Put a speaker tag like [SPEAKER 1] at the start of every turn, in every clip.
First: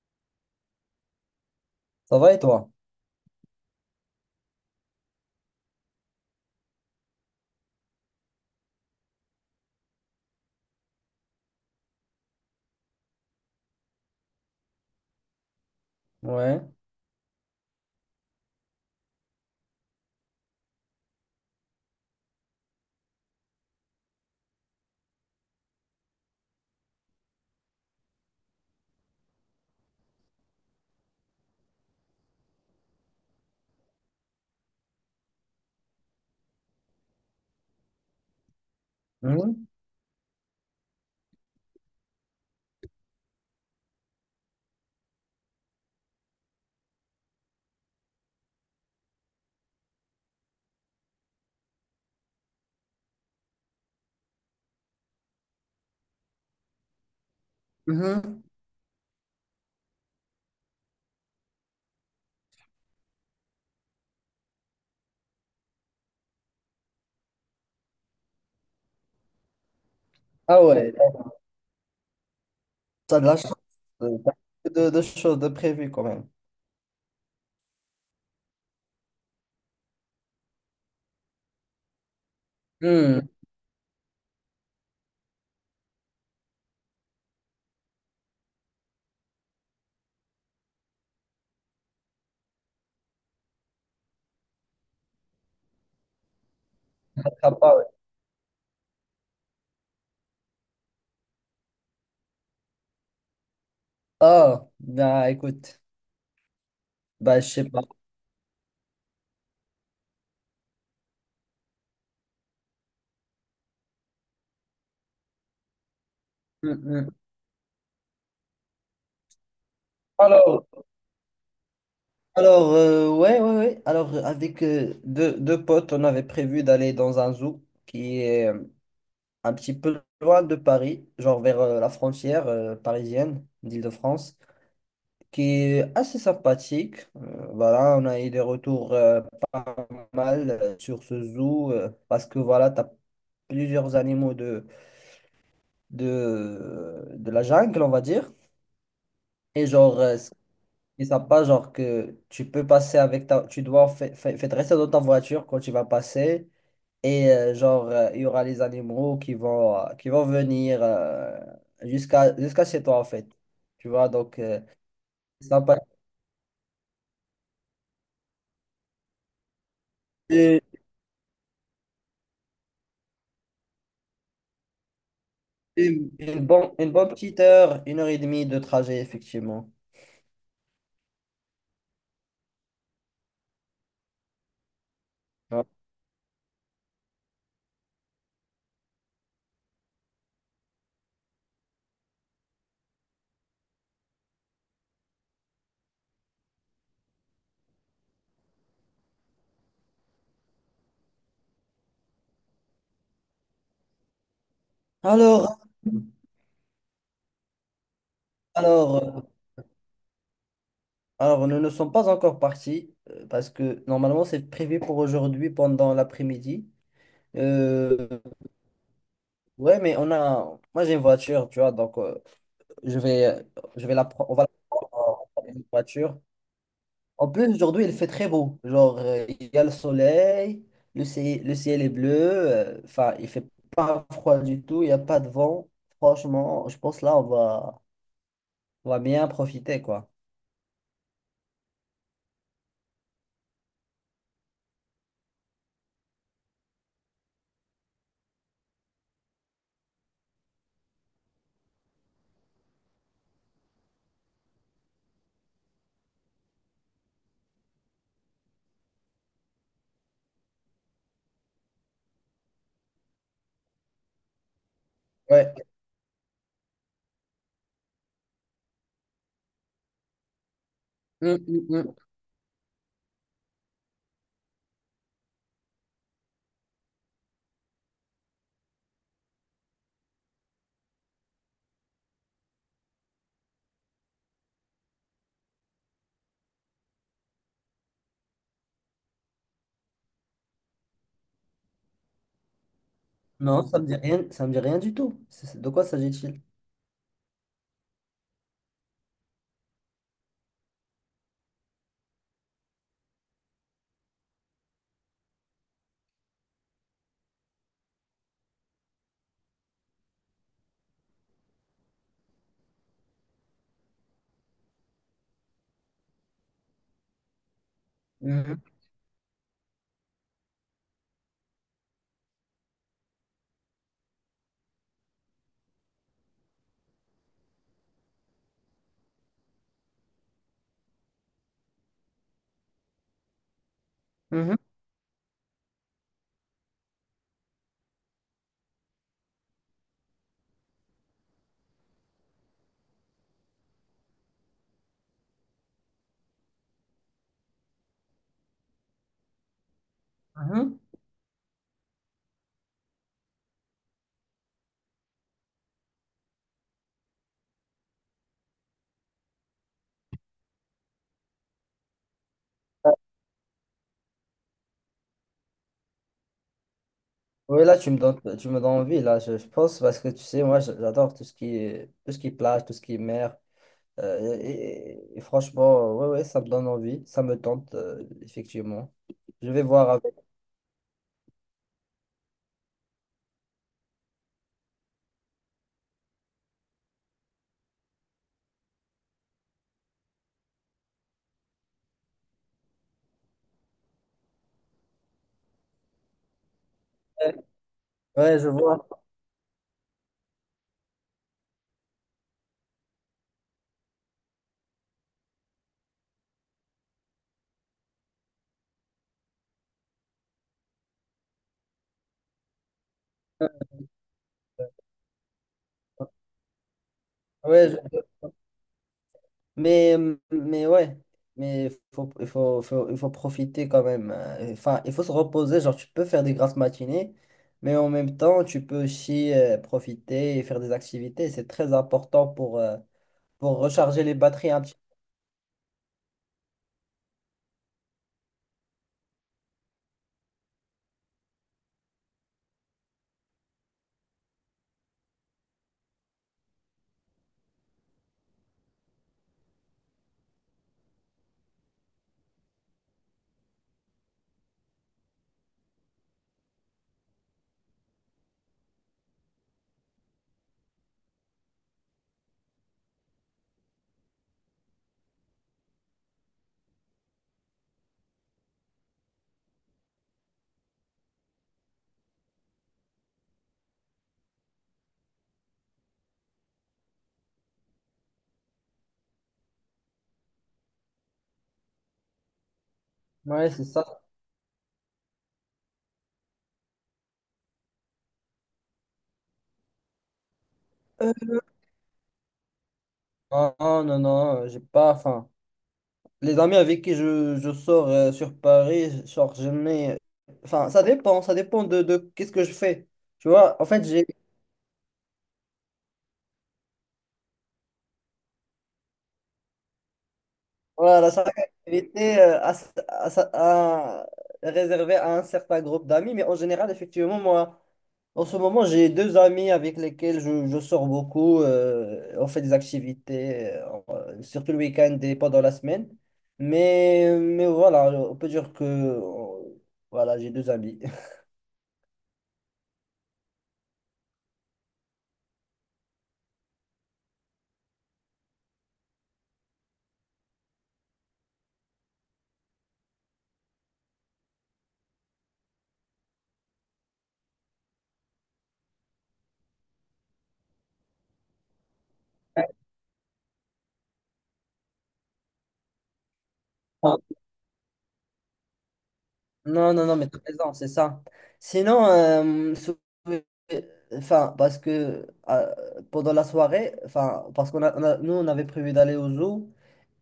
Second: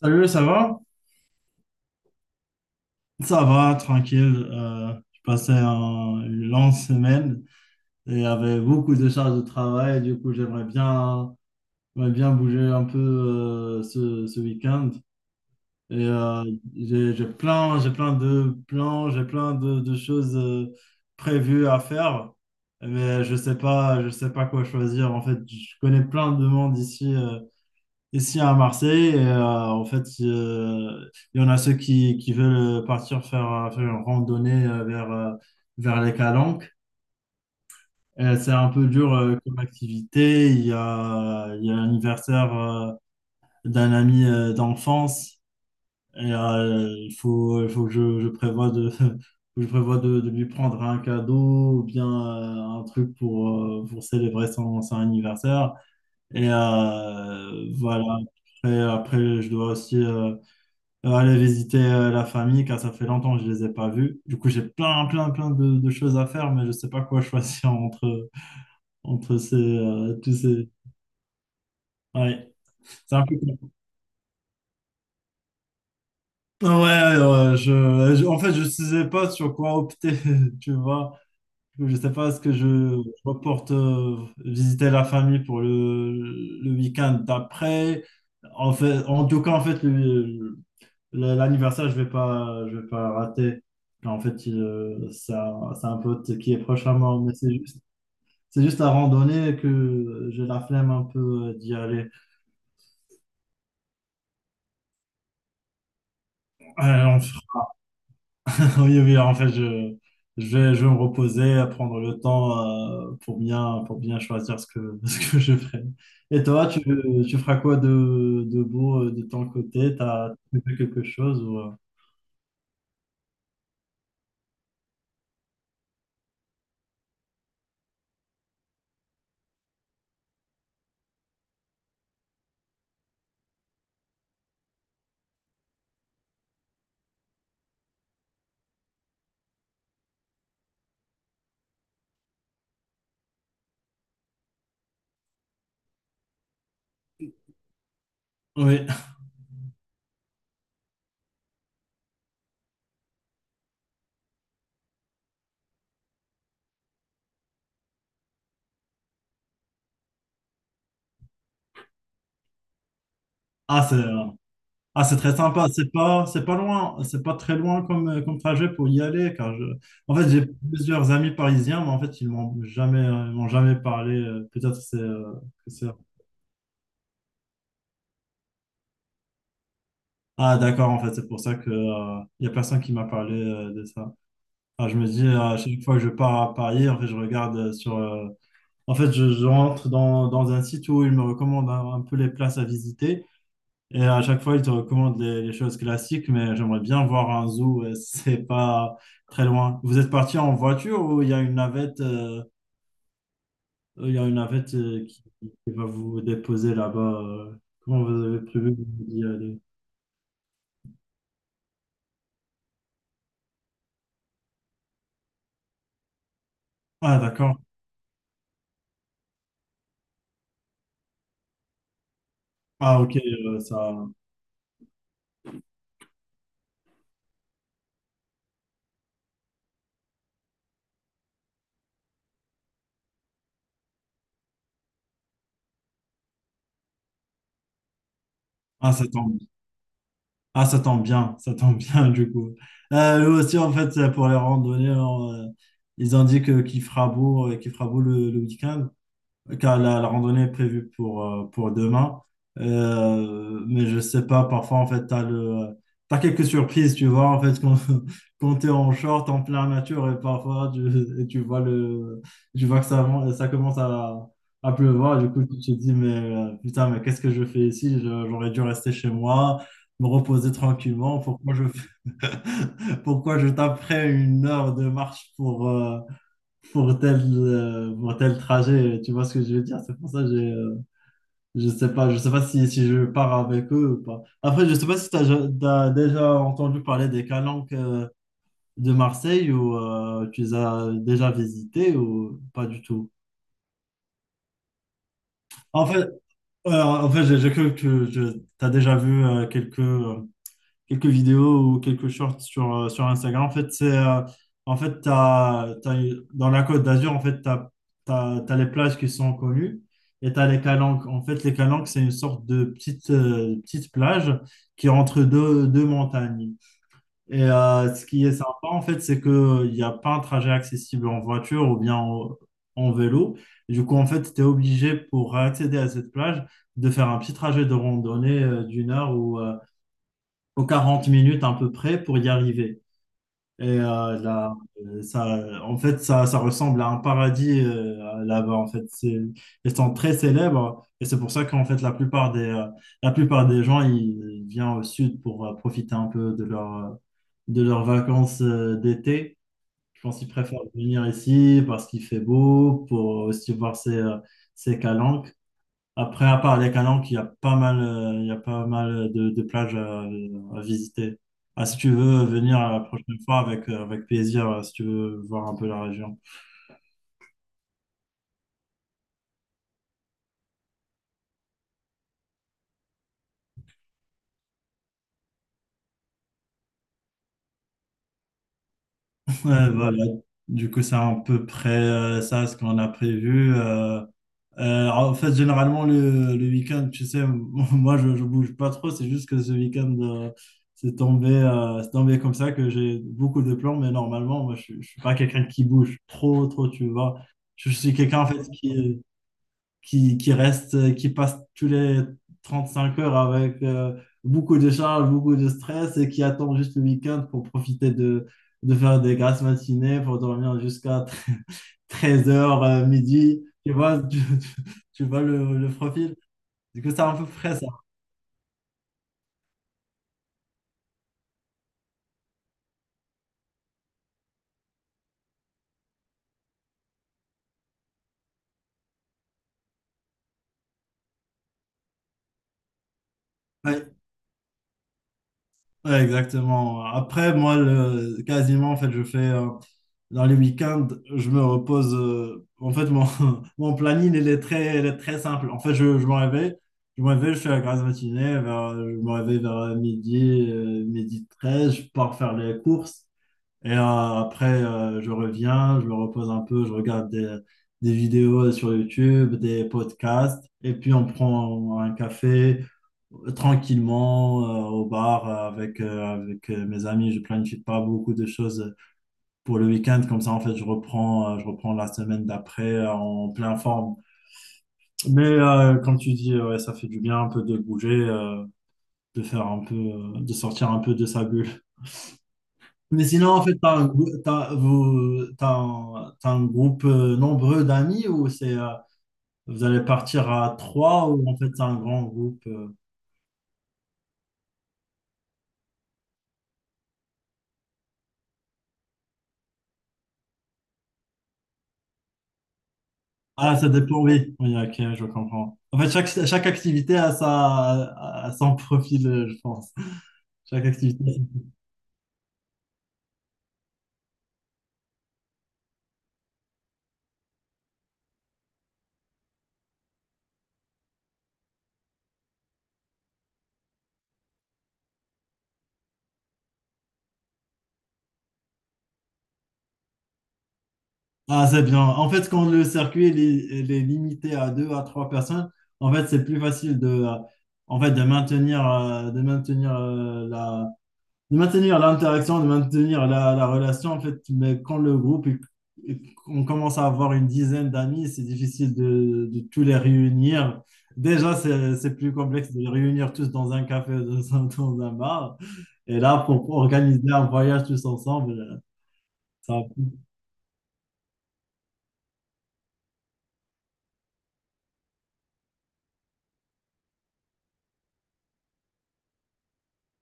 [SPEAKER 1] Salut, ça va?
[SPEAKER 2] Ça va et toi?
[SPEAKER 1] Ça va, tranquille. Je passais une longue semaine et avec beaucoup de charges de travail. Du coup, j'aimerais bien bouger un peu ce week-end. Et euh,
[SPEAKER 2] Ouais.
[SPEAKER 1] j'ai plein de plans, j'ai plein de choses prévues à faire. Mais je sais pas quoi choisir. En fait, je connais plein de monde ici. Ici à Marseille, en fait, il y en a ceux qui veulent partir faire, faire une randonnée vers les Calanques. Et c'est un peu dur comme
[SPEAKER 2] Mhm.
[SPEAKER 1] activité. Il y a l'anniversaire d'un ami d'enfance il faut que je prévoie de, que je prévois de lui prendre un cadeau ou bien un truc pour célébrer son anniversaire. Voilà,
[SPEAKER 2] Mhm.
[SPEAKER 1] après, je dois aussi aller visiter la famille, car ça fait longtemps que je les ai pas vus. Du coup, plein de choses à faire, mais je sais pas quoi choisir entre, entre ces, tous
[SPEAKER 2] Ah
[SPEAKER 1] ces.
[SPEAKER 2] ouais. t'as
[SPEAKER 1] Ouais, c'est
[SPEAKER 2] t'as
[SPEAKER 1] un
[SPEAKER 2] de
[SPEAKER 1] peu
[SPEAKER 2] la chance.
[SPEAKER 1] compliqué.
[SPEAKER 2] T'as peu de choses de prévues quand même.
[SPEAKER 1] En fait, je ne sais pas sur quoi opter, tu vois. Je ne sais pas ce que je
[SPEAKER 2] Hmm.
[SPEAKER 1] reporte visiter la famille pour le week-end d'après. En fait, en tout cas, en fait, l'anniversaire, je vais pas rater. En fait, c'est un pote qui est proche à moi, mais
[SPEAKER 2] Ah, bah ouais.
[SPEAKER 1] c'est juste la randonnée que j'ai la flemme un peu d'y aller.
[SPEAKER 2] Ah, bah écoute.
[SPEAKER 1] Ouais,
[SPEAKER 2] Bah, je sais pas.
[SPEAKER 1] oui, oui, en fait, je vais me reposer, prendre le temps pour bien choisir ce que, ce que je ferai. Et toi,
[SPEAKER 2] Hmm, hmm.
[SPEAKER 1] tu feras quoi de beau de ton côté? T'as tu
[SPEAKER 2] Alors,
[SPEAKER 1] fais quelque chose
[SPEAKER 2] alors, ouais, ouais, ouais. Alors, avec deux potes, on avait prévu d'aller dans un zoo qui est un petit peu loin de Paris, genre vers la frontière parisienne d'Île-de-France, qui est assez sympathique. Voilà, on a eu des retours pas mal sur ce zoo parce que voilà, tu as plusieurs animaux de la jungle, on va dire.
[SPEAKER 1] Oui.
[SPEAKER 2] Et genre, ce qui est sympa, genre que tu peux passer avec ta... Tu dois rester dans ta voiture quand tu vas passer. Et genre, il y aura les animaux qui vont venir jusqu'à chez toi, en fait.
[SPEAKER 1] Ah,
[SPEAKER 2] Tu
[SPEAKER 1] c'est,
[SPEAKER 2] vois,
[SPEAKER 1] euh,
[SPEAKER 2] donc,
[SPEAKER 1] Ah, c'est très
[SPEAKER 2] c'est
[SPEAKER 1] sympa.
[SPEAKER 2] sympa.
[SPEAKER 1] C'est pas loin, c'est pas très loin comme, comme trajet pour y aller, en fait, j'ai plusieurs amis parisiens, mais en fait, ils m'ont jamais parlé. Peut-être c'est, que c'est.
[SPEAKER 2] Une bonne petite heure, une heure et demie de trajet, effectivement.
[SPEAKER 1] Ah, d'accord. En fait, c'est pour ça que, y a personne qui m'a parlé, de ça. Ah, je me dis, à
[SPEAKER 2] Ouais.
[SPEAKER 1] chaque fois que je pars à Paris, en fait, je regarde en fait, je rentre dans, dans un site où ils me recommandent un peu les places à visiter. Et à chaque fois, ils te recommandent les choses classiques, mais j'aimerais bien voir un zoo, si c'est pas très loin. Vous êtes parti en voiture ou il y a une navette
[SPEAKER 2] Alors,
[SPEAKER 1] qui va vous déposer là-bas? Comment vous avez prévu
[SPEAKER 2] alors, euh,
[SPEAKER 1] d'y aller?
[SPEAKER 2] alors, nous ne sommes pas encore partis parce que normalement c'est prévu pour aujourd'hui pendant l'après-midi.
[SPEAKER 1] Ah, d'accord.
[SPEAKER 2] Euh, ouais, mais moi j'ai une voiture, tu vois, donc je
[SPEAKER 1] Ah, ok,
[SPEAKER 2] vais, je vais la, pre- on va la prendre en voiture. En plus, aujourd'hui, il fait très beau. Genre, il y a le soleil, le ciel est bleu. Enfin, il fait pas froid du tout, il n'y a pas de vent. Franchement, je pense là, on
[SPEAKER 1] ah,
[SPEAKER 2] va
[SPEAKER 1] ça
[SPEAKER 2] bien
[SPEAKER 1] tombe.
[SPEAKER 2] profiter, quoi.
[SPEAKER 1] Ah, ça tombe bien, ça tombe bien du coup. Nous aussi, en fait, pour les randonnées, on, ils ont dit que qu'il fera beau le week-end. Car la randonnée est prévue pour demain. Mais je sais pas, parfois, en fait, t'as quelques surprises, tu vois, en fait, quand, quand t'es en short, en plein nature, et parfois, tu, et tu vois tu vois que ça, ça commence à pleuvoir, du coup, tu
[SPEAKER 2] Ouais.
[SPEAKER 1] te dis, mais putain, mais qu'est-ce que je fais ici? J'aurais dû rester chez moi, me reposer tranquillement,
[SPEAKER 2] Hum,
[SPEAKER 1] pourquoi je,
[SPEAKER 2] hum, hum.
[SPEAKER 1] pourquoi je taperais une heure de marche pour tel trajet. Tu vois ce que je veux dire? C'est pour ça que j'ai, je sais pas si je pars avec eux ou pas. Après, je sais pas si tu as déjà entendu parler des Calanques de Marseille ou tu les as déjà visités ou pas du tout.
[SPEAKER 2] Non, ça me dit rien, ça me dit rien du tout. De quoi
[SPEAKER 1] En fait,
[SPEAKER 2] s'agit-il?
[SPEAKER 1] j'ai cru que tu as déjà vu quelques quelques vidéos ou quelques shorts sur, sur Instagram. En fait, c'est, en fait, dans la Côte d'Azur, en fait, tu as les plages qui sont connues et tu as les calanques. En fait, les calanques, c'est une sorte de petite, petite plage qui est entre deux, deux montagnes. Ce qui est sympa,
[SPEAKER 2] Mhm,
[SPEAKER 1] en fait, c'est qu'il n'y a pas un trajet accessible en voiture ou bien en, en vélo. Du coup, en fait, tu es obligé pour accéder à cette plage de faire un petit trajet de randonnée d'une heure ou aux 40 minutes à peu près pour y arriver. Là,
[SPEAKER 2] mhm,
[SPEAKER 1] ça, en fait, ça ressemble à un paradis là-bas. En fait, c'est, ils sont très célèbres et c'est pour ça qu'en fait, la plupart des gens, ils viennent au sud pour profiter un peu de leur, de leurs vacances d'été. Je pense qu'ils préfèrent
[SPEAKER 2] mhm.
[SPEAKER 1] venir ici parce qu'il fait beau, pour aussi voir ces, ces calanques. Après, à part les Calanques, il y a pas mal de plages à visiter. Ah, si tu veux venir la prochaine fois avec, avec plaisir, si tu veux voir un peu la région.
[SPEAKER 2] Oui, là, tu me donnes envie, là, je pense, parce que tu sais, moi, j'adore tout ce qui est plage, tout ce qui est mer. Euh, et, et franchement, ouais, ouais, ça me donne envie, ça me tente, effectivement. Je vais
[SPEAKER 1] Ouais,
[SPEAKER 2] voir
[SPEAKER 1] voilà.
[SPEAKER 2] avec.
[SPEAKER 1] Du coup, c'est à peu près ça ce qu'on a prévu. En fait, généralement, le week-end, tu sais, moi, je bouge pas trop. C'est juste que ce week-end, c'est tombé comme ça que j'ai beaucoup de plans. Mais normalement, moi, je suis pas quelqu'un qui bouge trop, trop, tu vois. Je suis quelqu'un, en
[SPEAKER 2] Ouais,
[SPEAKER 1] fait,
[SPEAKER 2] je vois.
[SPEAKER 1] qui reste, qui passe tous les 35 heures avec beaucoup de charges, beaucoup de stress et qui attend juste le week-end pour profiter de faire des grasses matinées, pour dormir jusqu'à 13 heures, midi. Tu vois, tu, tu vois le profil. Du coup, c'est à peu près ça.
[SPEAKER 2] Ouais, je- Mais, mais ouais, mais il faut profiter quand même. Enfin, il faut se reposer. Genre, tu peux faire des grasses matinées, mais en même temps, tu peux aussi profiter et faire des activités. C'est très important pour
[SPEAKER 1] Ouais,
[SPEAKER 2] recharger les batteries un petit
[SPEAKER 1] ouais, exactement. Après, moi, quasiment, en fait, je fais dans les week-ends, je me repose. En fait, mon, mon planning, il est très simple. En fait, je me réveille, je fais la grasse matinée, je me réveille vers midi, midi 13 je pars faire les courses. Et euh, après, je reviens, je me repose un peu, je regarde des vidéos sur YouTube, des podcasts, et puis on prend un café tranquillement au bar avec mes amis. Je planifie pas beaucoup de choses pour le week-end. Comme ça, en fait, je reprends la semaine d'après en pleine forme. Comme tu dis, ouais, ça fait du bien un peu de bouger, de faire un peu, de sortir un peu de sa bulle. Mais sinon,
[SPEAKER 2] peu.
[SPEAKER 1] en
[SPEAKER 2] Ouais,
[SPEAKER 1] fait,
[SPEAKER 2] c'est ça.
[SPEAKER 1] t'as un groupe nombreux d'amis ou c'est, vous allez partir à trois ou en fait, c'est un grand groupe?
[SPEAKER 2] Non, non, non, non, j'ai pas faim. Les amis avec qui je sors sur Paris, genre, je mets... Enfin, ça dépend de qu'est-ce que je fais. Tu
[SPEAKER 1] Ah,
[SPEAKER 2] vois, en
[SPEAKER 1] ça
[SPEAKER 2] fait,
[SPEAKER 1] dépend,
[SPEAKER 2] j'ai...
[SPEAKER 1] oui. Oui, ok, je comprends. En fait, chaque activité a, sa, a son profil, je pense. Chaque
[SPEAKER 2] Voilà,
[SPEAKER 1] activité.
[SPEAKER 2] chaque activité à, s- à sa- à- réservée à un certain groupe d'amis, mais en général, effectivement, moi, en ce moment, j'ai deux amis avec lesquels je sors beaucoup. On fait des activités, surtout le week-end et pendant la semaine. Mais voilà, on peut dire que... Voilà, j'ai deux amis.
[SPEAKER 1] Ah, c'est bien. En fait, quand le circuit il est limité à deux à trois personnes, en fait, c'est plus facile de, en fait, de maintenir, de maintenir de maintenir l'interaction, de maintenir la relation, en fait, mais quand le groupe, est- on commence à avoir une dizaine d'amis, c'est difficile de tous les réunir. Déjà, c'est plus complexe de les réunir tous dans un café, ou dans un bar. Et là, pour organiser un voyage tous ensemble, ça
[SPEAKER 2] Non, non, non, mais t'as raison, c'est ça. Sinon, enfin, parce que pendant la soirée, enfin, parce qu'on a, on a- nous, on avait prévu d'aller au zoo,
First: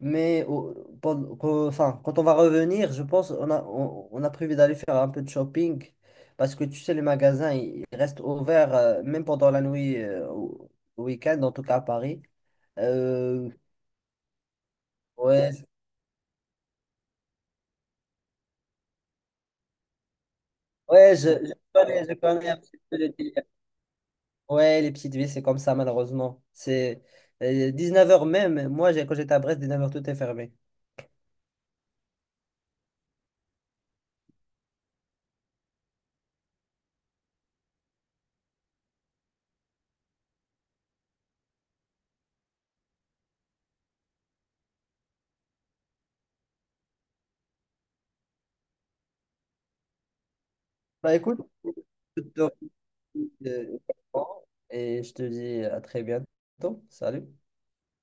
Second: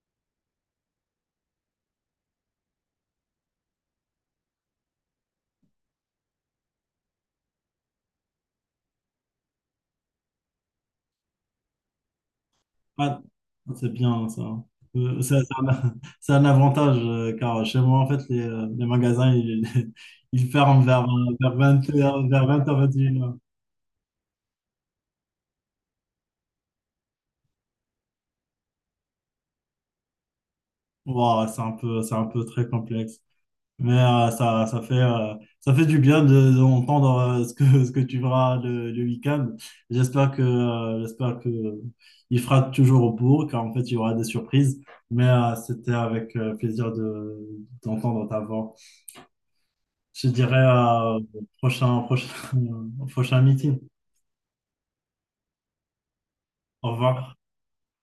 [SPEAKER 2] mais enfin, quand on va revenir, je pense, on a prévu d'aller faire un peu de shopping, parce que tu sais, les magasins, ils restent ouverts, même pendant la nuit, au week-end, en tout cas à Paris.
[SPEAKER 1] va
[SPEAKER 2] Euh,
[SPEAKER 1] pas- c'est bien, ça. C'est
[SPEAKER 2] ouais, je-
[SPEAKER 1] c'est un avantage, car chez moi, en fait, les magasins, ils, ils ferment vers,
[SPEAKER 2] ouais,
[SPEAKER 1] vers
[SPEAKER 2] je
[SPEAKER 1] 20h, vers
[SPEAKER 2] connais un petit peu le
[SPEAKER 1] 20h.
[SPEAKER 2] délire. Ouais, les petites villes, c'est comme ça, malheureusement. C'est 19h même. Moi, quand j'étais à Brest, 19h tout est fermé.
[SPEAKER 1] Ouah, c'est un peu très complexe. Ça, ça fait du bien de, d'entendre ce que, ce que tu verras le week-end. J'espère que il fera toujours au bourg, car en fait, il y aura des surprises. C'était avec plaisir d'entendre ta voix. Je dirais
[SPEAKER 2] Bah écoute,
[SPEAKER 1] prochain,
[SPEAKER 2] je te
[SPEAKER 1] prochain,
[SPEAKER 2] remercie,
[SPEAKER 1] prochain meeting.
[SPEAKER 2] et je te dis à très bientôt.
[SPEAKER 1] Au
[SPEAKER 2] Salut.
[SPEAKER 1] revoir.